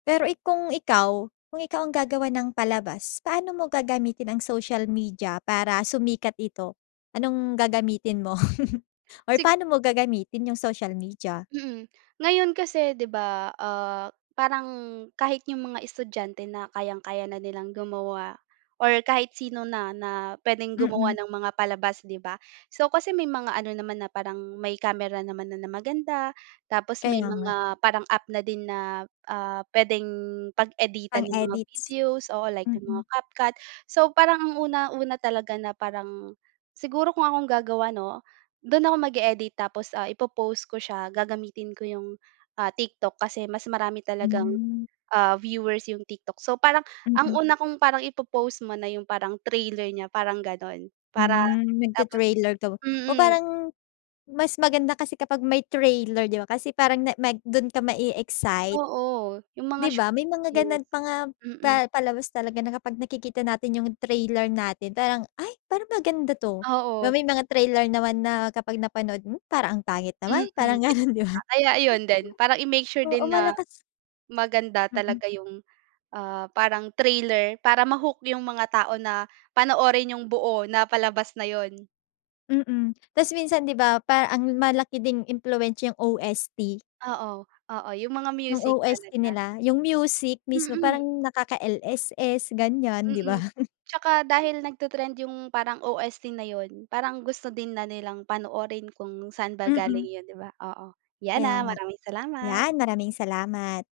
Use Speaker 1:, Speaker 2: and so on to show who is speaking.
Speaker 1: Pero, eh, kung ikaw kung ikaw ang gagawa ng palabas paano mo gagamitin ang social media para sumikat ito? Anong gagamitin mo? Or
Speaker 2: Sig
Speaker 1: paano mo gagamitin yung social media?
Speaker 2: Mm. Ngayon kasi 'di ba, ah, parang kahit yung mga estudyante na kayang-kaya na nilang gumawa or kahit sino na, na pwedeng gumawa
Speaker 1: Mm.
Speaker 2: ng mga palabas, 'di ba? So, kasi may mga ano naman na parang may camera naman na, na maganda tapos may
Speaker 1: Kaya nga.
Speaker 2: mga parang app na din na, ah, p'wedeng pag-editan
Speaker 1: Pang
Speaker 2: nung mga
Speaker 1: edits?
Speaker 2: videos, oo like ng mga
Speaker 1: Mm.
Speaker 2: CapCut. So, parang ang una-una talaga na parang siguro kung akong gagawa 'no? Dun ako mag-e-edit tapos, ah, ipo-post ko siya gagamitin ko yung, ah, TikTok kasi mas marami talagang,
Speaker 1: Hmm.
Speaker 2: ah, viewers yung TikTok. So, parang ang
Speaker 1: Mm.
Speaker 2: una kong parang ipo-post muna yung parang trailer niya parang ganun. Para
Speaker 1: Hmm,
Speaker 2: tapos
Speaker 1: nagti-trailer ka wu oh,
Speaker 2: mm.
Speaker 1: parang mas maganda kasi kapag may trailer, 'di ba? Kasi parang na mag dun ka ma-e-excite.
Speaker 2: Oo, yung mga
Speaker 1: 'Di
Speaker 2: short
Speaker 1: ba? may mga ganun
Speaker 2: videos.
Speaker 1: pa nga pa
Speaker 2: Mm.
Speaker 1: palabas talaga na kapag nakikita natin yung trailer natin parang, "Ay parang maganda 'to", 'Ba
Speaker 2: Oo.
Speaker 1: may mga trailer naman na kapag napanood mo parang ang pangit
Speaker 2: Mm,
Speaker 1: naman
Speaker 2: 'yun
Speaker 1: parang
Speaker 2: nga.
Speaker 1: ganun, 'di ba?
Speaker 2: Kaya ayun din parang i-make sure
Speaker 1: Oo
Speaker 2: din na
Speaker 1: malakas
Speaker 2: maganda
Speaker 1: Mm.
Speaker 2: talaga yung, ah, parang trailer para ma-hook yung mga tao na panoorin yung buo na palabas na yun.
Speaker 1: Mm. Tas minsan 'di ba parang ang malaki ding impluwensiya yung OST.
Speaker 2: Oo, oo yung mga
Speaker 1: Yung
Speaker 2: music
Speaker 1: OST
Speaker 2: talaga.
Speaker 1: nila, yung music mismo
Speaker 2: Mm.
Speaker 1: parang nakaka-LSS ganyan, 'di ba?
Speaker 2: Mm. Tsaka dahil nag-te-trend yung parang OST na yun parang gusto din na nilang panoorin kung saan ba galing
Speaker 1: Mm.
Speaker 2: 'yon, 'di ba? Oo. Yan,
Speaker 1: Kaya
Speaker 2: ah,
Speaker 1: nga.
Speaker 2: maraming salamat.
Speaker 1: Yan, maraming salamat.